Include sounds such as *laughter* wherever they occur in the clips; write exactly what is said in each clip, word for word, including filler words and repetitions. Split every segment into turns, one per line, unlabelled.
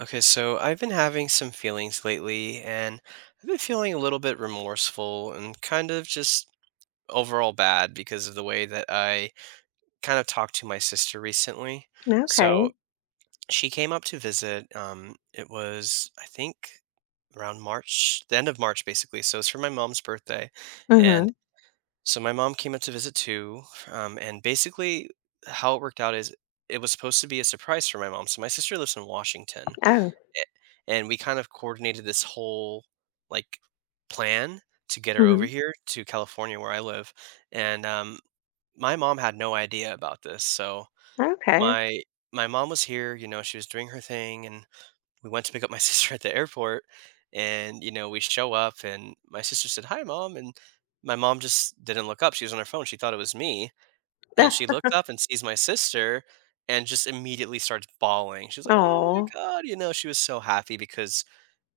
Okay, so I've been having some feelings lately, and I've been feeling a little bit remorseful and kind of just overall bad because of the way that I kind of talked to my sister recently.
Okay.
So she came up to visit. Um, it was, I think, around March, the end of March, basically. So it's for my mom's birthday. And
Mhm.
so my mom came up to visit too. Um, and basically, how it worked out is it was supposed to be a surprise for my mom. So my sister lives in Washington
Oh.
and we kind of coordinated this whole, like, plan to get her over
Mhm.
here to California where I live, and, um, my mom had no idea about this, so
Okay.
my my mom was here, you know, she was doing her thing, and we went to pick up my *laughs* sister at the airport, and, you know, we show up, and my sister said, "Hi, Mom," and my mom just didn't look up. She was on her phone, she thought it was me, and she looked up and sees my sister and just immediately starts bawling. She was like, "Oh my
Oh.
god," you know, she was so happy because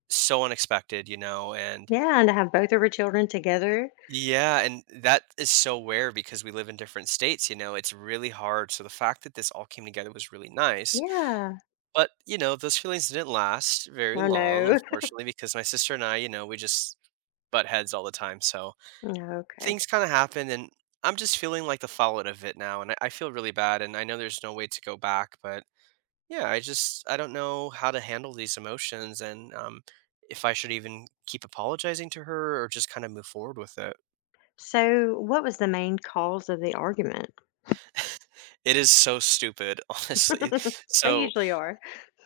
so unexpected, you know, and
Yeah, and to have both of her children together.
yeah, and that is so rare because we live in different states, you know, it's really hard. So the fact that this all came together was really nice.
Yeah.
But, you know, those feelings didn't last very
Oh,
long,
no. *laughs*
unfortunately, because my sister and I, you know, we just butt heads all the time. So
Okay.
things kind of happen and I'm just feeling like the fallout of it now. And I, I feel really bad. And I know there's no way to go back, but yeah, I just I don't know how to handle these emotions and um if I should even keep apologizing to her or just kind of move forward with it.
So what was the main cause of the argument?
*laughs* It is so stupid, *laughs* honestly.
*laughs* They
So,
usually are.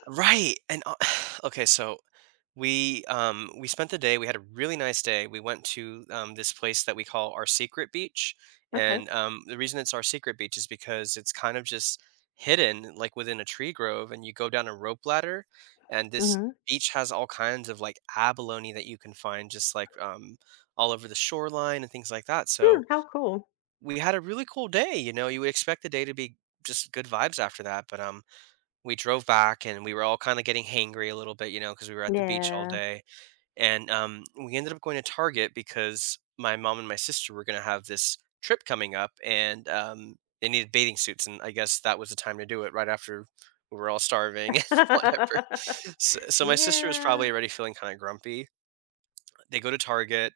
right. And uh, *sighs* okay, so We, um, we spent the day, we had a really nice day. We went to, um, this place that we call Our Secret Beach,
Okay.
and, um, the reason it's Our Secret Beach is because it's kind of just hidden, like, within a tree grove, and you go down a rope ladder, and this
Mhm.
beach has all kinds of, like, abalone that you can find just, like, um, all over the shoreline and things like that, so
Hmm, how cool.
we had a really cool day, you know? You would expect the day to be just good vibes after that, but, um, we drove back, and we were all kinda getting hangry a little bit, you know, because we were at the beach all
Yeah.
day, and, um, we ended up going to Target because my mom and my sister were gonna have this trip coming up, and, um, they needed bathing suits, and I guess that was the time to do it right after we were all starving *laughs* and whatever.
*laughs*
So so my sister was
Yeah.
probably already feeling kinda grumpy. They go to Target.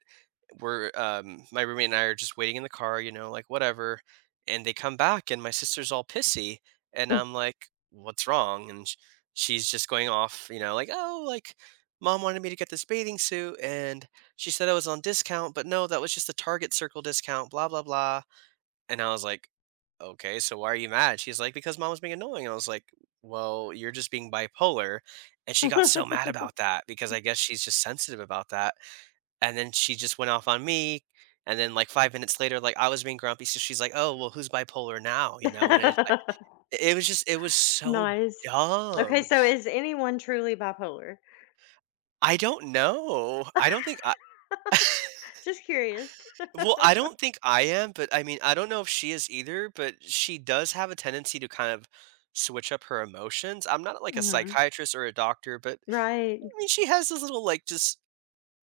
We're um my roommate and I are just waiting in the car, you know, like whatever. And they come back and my sister's all pissy and I'm like, "What's wrong?" And sh- she's just going off, you know, like, "Oh, like mom wanted me to get this bathing suit and she said it was on discount, but no, that was just the Target circle discount, blah blah blah." And I was like, "Okay, so why are you mad?" She's like, "Because mom was being annoying." I was like, "Well, you're just being bipolar." And she got so
*laughs*
mad about that because I guess she's just sensitive about that and then she just went off on me, and then, like, five minutes later, like, I was being grumpy, so she's like, "Oh, well, who's bipolar now?" You know, and it I it was just it was so
Nice. Okay,
dumb.
so is anyone truly bipolar?
I don't know. I don't think I
Just curious.
Well, I don't think I am, but, I mean, I don't know if she is either, but she does have a tendency to kind of switch up her emotions. I'm not, like, a
Mhm.
psychiatrist or a doctor, but,
Right.
I mean, she has this little, like, just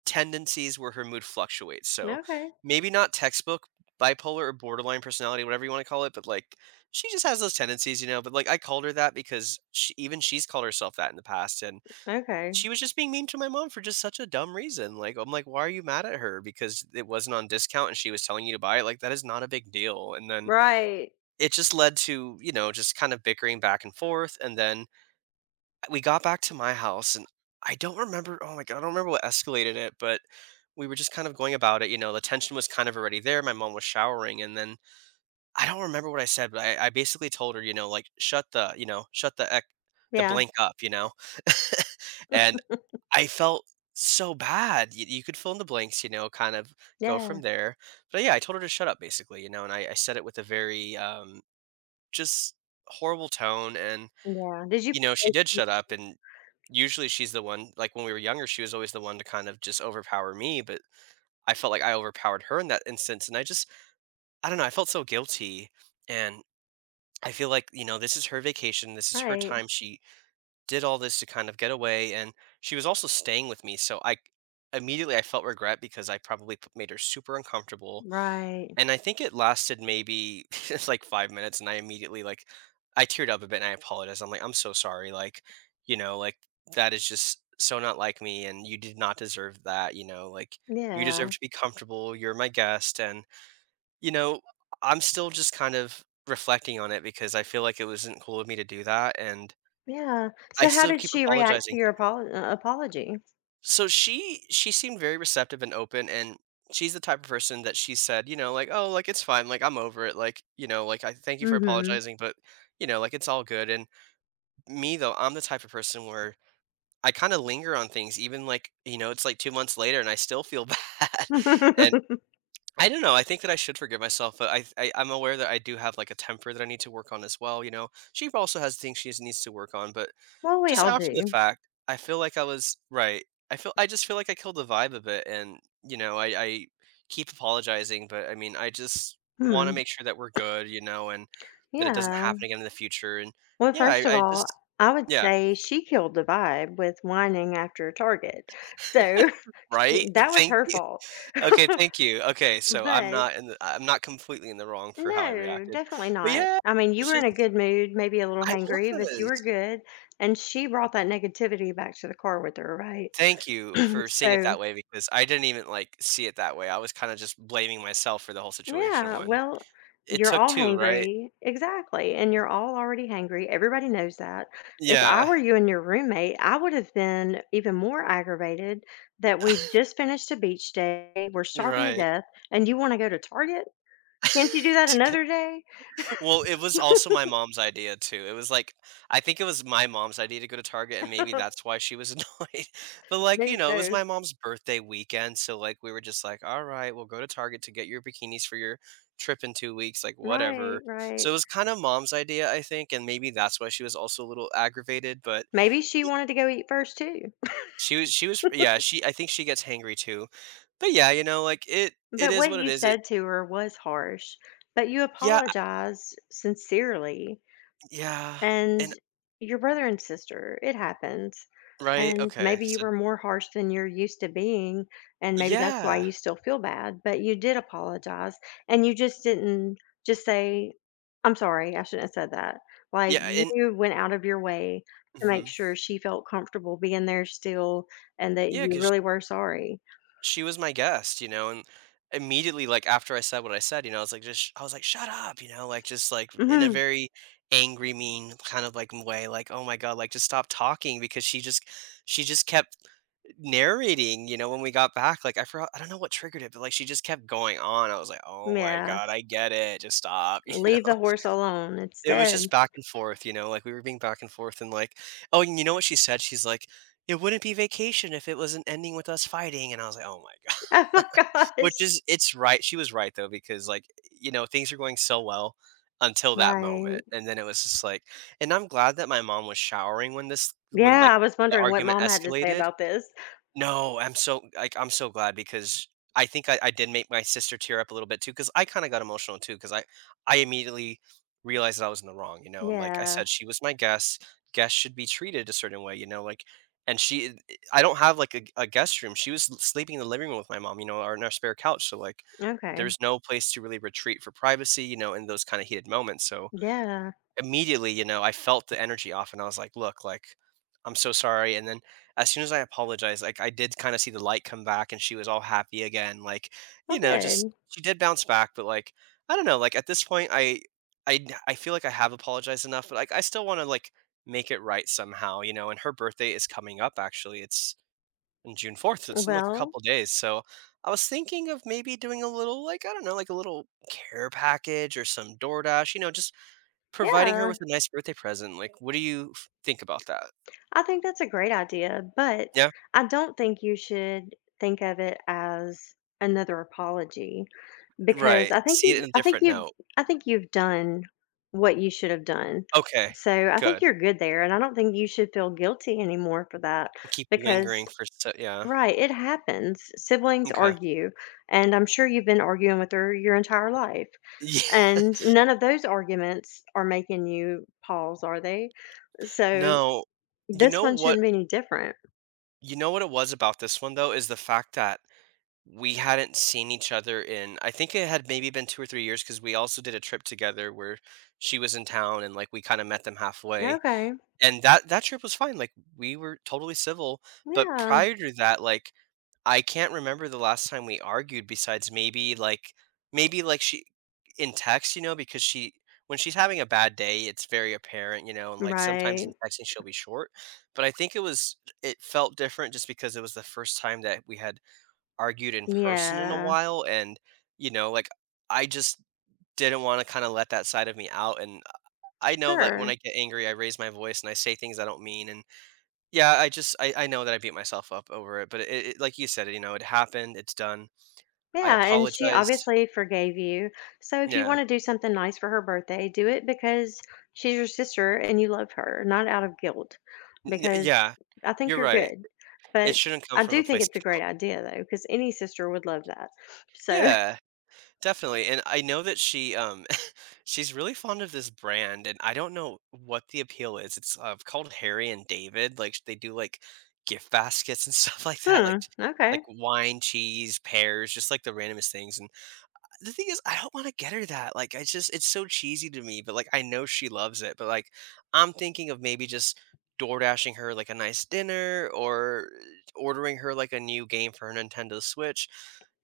tendencies where her mood fluctuates. So
Okay.
maybe not textbook bipolar or borderline personality, whatever you want to call it, but like she just has those tendencies, you know. But like I called her that because she, even she's called herself that in the past, and
Okay.
she was just being mean to my mom for just such a dumb reason. Like I'm like, why are you mad at her? Because it wasn't on discount and she was telling you to buy it. Like that is not a big deal. And then
Right.
it just led to you know just kind of bickering back and forth, and then we got back to my house and I don't remember oh my god, I don't remember what escalated it, but we were just kind of going about it, you know, the tension was kind of already there. My mom was showering and then I don't remember what I said, but I, I basically told her, you know, like shut the, you know, shut the ec- the
Yeah,
blank up, you know. *laughs* And I felt so bad. You, you could fill in the blanks, you know, kind of go
yeah,
from there. But yeah, I told her to shut up basically, you know, and I, I said it with a very um just horrible tone and
yeah. Did you
you know, she
propose
did
to-
shut up, and usually she's the one like, when we were younger, she was always the one to kind of just overpower me, but I felt like I overpowered her in that instance, and I just I don't know, I felt so guilty, and I feel like, you know, this is her vacation, this is her
Right,
time, she did all this to kind of get away, and she was also staying with me, so I immediately I felt regret because I probably p made her super uncomfortable.
right.
And I think it lasted maybe *laughs* it's like five minutes, and I immediately, like I teared up a bit, and I apologized. I'm like, "I'm so sorry, like, you know, like, that is just so not like me, and you did not deserve that, you know, like, you deserve
Yeah,
to be comfortable, you're my guest," and, you know, I'm still just kind of reflecting on it because I feel like it wasn't cool of me to do that, and
yeah.
I
So how
still
did
keep
she react to
apologizing.
your apol uh, apology?
So she she seemed very receptive and open and she's the type of person that she said, you know, like, "Oh, like it's fine, like I'm over it, like, you know, like I thank you for
Mhm.
apologizing," but you know, like it's all good. And me though, I'm the type of person where I kind of linger on things. Even like, you know, it's like two months later and I still feel *laughs* bad. And
*laughs*
I don't know, I think that I should forgive myself, but I, I I'm aware that I do have like a temper that I need to work on as well. You know, she also has things she needs to work on, but
Well, we
just
all
after the
do.
fact, I feel like I was right. I feel I just feel like I killed the vibe of it and, you know, I I keep apologizing, but I mean, I just wanna
Hmm,
make sure that we're good, you know, and that it doesn't
yeah.
happen again in the future, and
Well,
yeah,
first
I
of
I
all,
just
I would
yeah,
say she killed the vibe with whining after Target. So, *laughs*
right? *laughs*
that was
Thank
her
you.
fault. *laughs*
Okay, thank you. Okay, so I'm
But
not in the I'm not completely in the wrong for how I
no,
reacted.
definitely
But
not.
yeah,
I mean,
it
you
was
were in a
just
good mood, maybe a little
I
hangry, but you
was.
were good. And she brought that negativity back to the car with her, right?
Thank you for
*clears throat*
seeing it
So,
that way because I didn't even, like, see it that way. I was kinda just blaming myself for the whole situation
yeah,
when
well,
it
you're
took
all
two, right?
hangry. Exactly. And you're all already hangry. Everybody knows that. If I
Yeah,
were you and your roommate, I would have been even more aggravated that we just finished a beach day, we're
you're
starving to
right.
death, and you want to go to Target? Can't you do
*laughs*
that
To get
another day?
Well, it was also my mom's idea too. It was like I think it was my mom's idea to go to Target, and maybe that's
*laughs*
why she was *laughs* annoyed. But, like,
Maybe
you know, it was
so.
my mom's birthday weekend, so, like, we were just like, "Alright, we'll go to Target to get your bikinis for your trip in two weeks," like,
Right,
whatever. So
right.
it was kinda mom's idea, I think, and maybe that's why she was also a little aggravated, but
Maybe she wanted to go eat first too.
she was she was yeah, she I think she gets hangry too. But yeah, you know, like, it it
But
is
what
what it
you
is. It
said to her was harsh, but you
Yeah,
apologized sincerely.
yeah,
And
and
your brother and sister, it happens.
right,
And
okay,
maybe you
so
were more harsh than you're used to being. And maybe that's why
yeah,
you still feel bad, but you did apologize. And you just didn't just say, I'm sorry, I shouldn't have said that. Like,
yeah, and
you went out of your way to make
mhm,
sure she felt comfortable being there still and that you
because
really were sorry.
she was my guest, you know, and immediately, like, after I said what I said, you know, I was like, just I was like, "Shut up," you know, like, just, like, in a
*laughs*
very angry, mean kind of, like, way, like, "Oh my god," like, "Just stop talking," because she just she just kept narrating, you know, when we got back, like, I forgot I don't know what triggered it, but, like, she just kept going on, I was like, "Oh my
Yeah,
god, I get it, just stop," *laughs* you
leave
know?
the horse alone, it's
It was just
dead. *laughs*
back and forth, you know, like, we were being back and forth and, like, "Oh, and you know what she said?" She's like, "It wouldn't be vacation if it wasn't ending with us fighting," and I was like, "Oh my
Oh
god."
my
*laughs* Which
gosh.
is it's right, she was right though because, like, you know, things were going so well until that moment,
Right.
and then it was just like and I'm glad that my mom was showering when this when, like,
Yeah, I was
the
wondering what
argument
mom had to say
escalated.
about this.
No, I'm so like, I'm so glad because I think I, I did make my sister tear up a little bit too because I kind of got emotional too because I I immediately realized that I was in the wrong, you know, and like I
Yeah,
said, she was my guest. Guests should be treated a certain way, you know, like, and she eh, I don't have like a, a guest room. She was l- sleeping in the living room with my mom, you know, or in our spare couch, so like
okay.
there's no place to really retreat for privacy, you know, in those kind of heated moments. So
Yeah,
immediately, you know, I felt the energy off and I was like, "Look, like, I'm so sorry." And then as soon as I apologized, like I did kind of see the light come back and she was all happy again. Like,
well,
you know, just
good.
she did bounce back, but like I don't know, like at this point I, I, I feel like I have apologized enough, but like I still want to like make it right somehow, you know. And her birthday is coming up actually. It's on June fourth. It's in like a
Well,
couple days. So I was thinking of maybe doing a little like I don't know, like a little care package or some DoorDash, you know, just providing her
yeah,
with a nice birthday present, like, what do you f think about that?
I think that's a great idea, but
Yeah?
I don't think you should think of it as another apology because
Right,
I think
see
you've
it in a
I think
different
you've
note.
I think you've done what you should have done.
Okay,
So, I think
good.
you're good there, and I don't think you should feel guilty anymore for that
Keep
because
lingering for so yeah,
right, it happens. Siblings
okay.
argue, and I'm sure you've been arguing with her your entire life.
Yeah. *laughs*
And none of those arguments are making you pause, are they? So
No, you
this
know
one
what
shouldn't be any different.
you know what it was about this one, though, is the fact that we hadn't seen each other in I think it had maybe been two or three years because we also did a trip together where she was in town and, like, we kinda met them halfway,
Okay.
and that that trip was fine, like, we were totally civil, but
Yeah.
prior to that, like I can't remember the last time we argued besides maybe, like maybe, like, she in text, you know, because she when she's having a bad day, it's very apparent, you know, and, like, sometimes in
Right.
texting, she'll be short, but I think it was it felt different just because it was the first time that we had argued in person in a
Yeah.
while, and, you know, like, I just didn't wanna kinda let that side of me out, and I know that when
Sure.
I get angry, I raise my voice, and I say things I don't mean, and yeah, I just I I know that I beat myself up over it, but it it like you said, you know, it happened, it's done. I
Yeah. And she
apologized.
obviously forgave you. So if you
Yeah.
want to do something nice for her birthday, do it because she's your sister and you love her, not out of guilt.
N
Because
yeah.
I think
You're
you're
right.
good.
It
But
shouldn't come
I
from
do
a
think
place
it's
of
a great
guilt.
idea though, because any sister would love that. So,
Yeah, definitely, and I know that she, um, *laughs* she's really fond of this brand, and I don't know what the appeal is. It's, uh, called Harry and David, like, they do, like, gift baskets and stuff *laughs* like
*laughs*
that,
hmm,
like like
okay.
wine, cheese, pears, just, like, the randomest things, and the thing is, I don't wanna get her that, like, I just it's so cheesy to me, but, like, I know she loves it, but, like, I'm thinking of maybe just door dashing her, like, a nice dinner or ordering her, like, a new game for her Nintendo Switch,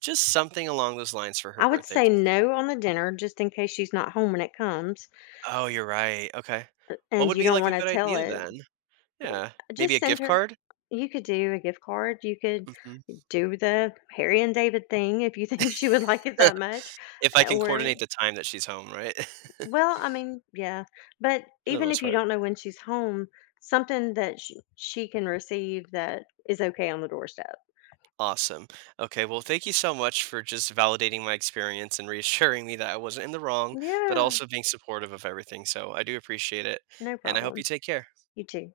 just something along those lines for her
I would
birthday
say
'cause.
no on the dinner just in case she's not home when it comes
Oh, you're right, okay. What
and
would
you
be,
don't
like, a
want to
good
tell
idea
it.
then? Yeah, maybe a
Just send
gift
her.
card?
You could do a gift card. You could
Mhm.
do the Harry and David thing if you *laughs* think she would like it that
*laughs*
much.
If I
uh,
can
Or,
coordinate the time that she's home, right? *laughs*
well, I mean, yeah. But
For the
even
most
if you
part.
don't know when she's home, something that she, she can receive that is okay on the doorstep.
Awesome. Okay, well, thank you so much for just validating my experience and reassuring me that I wasn't in the wrong, but
Yeah.
also being supportive of everything. So I do appreciate it.
No
And I hope you
problem.
take care.
You too.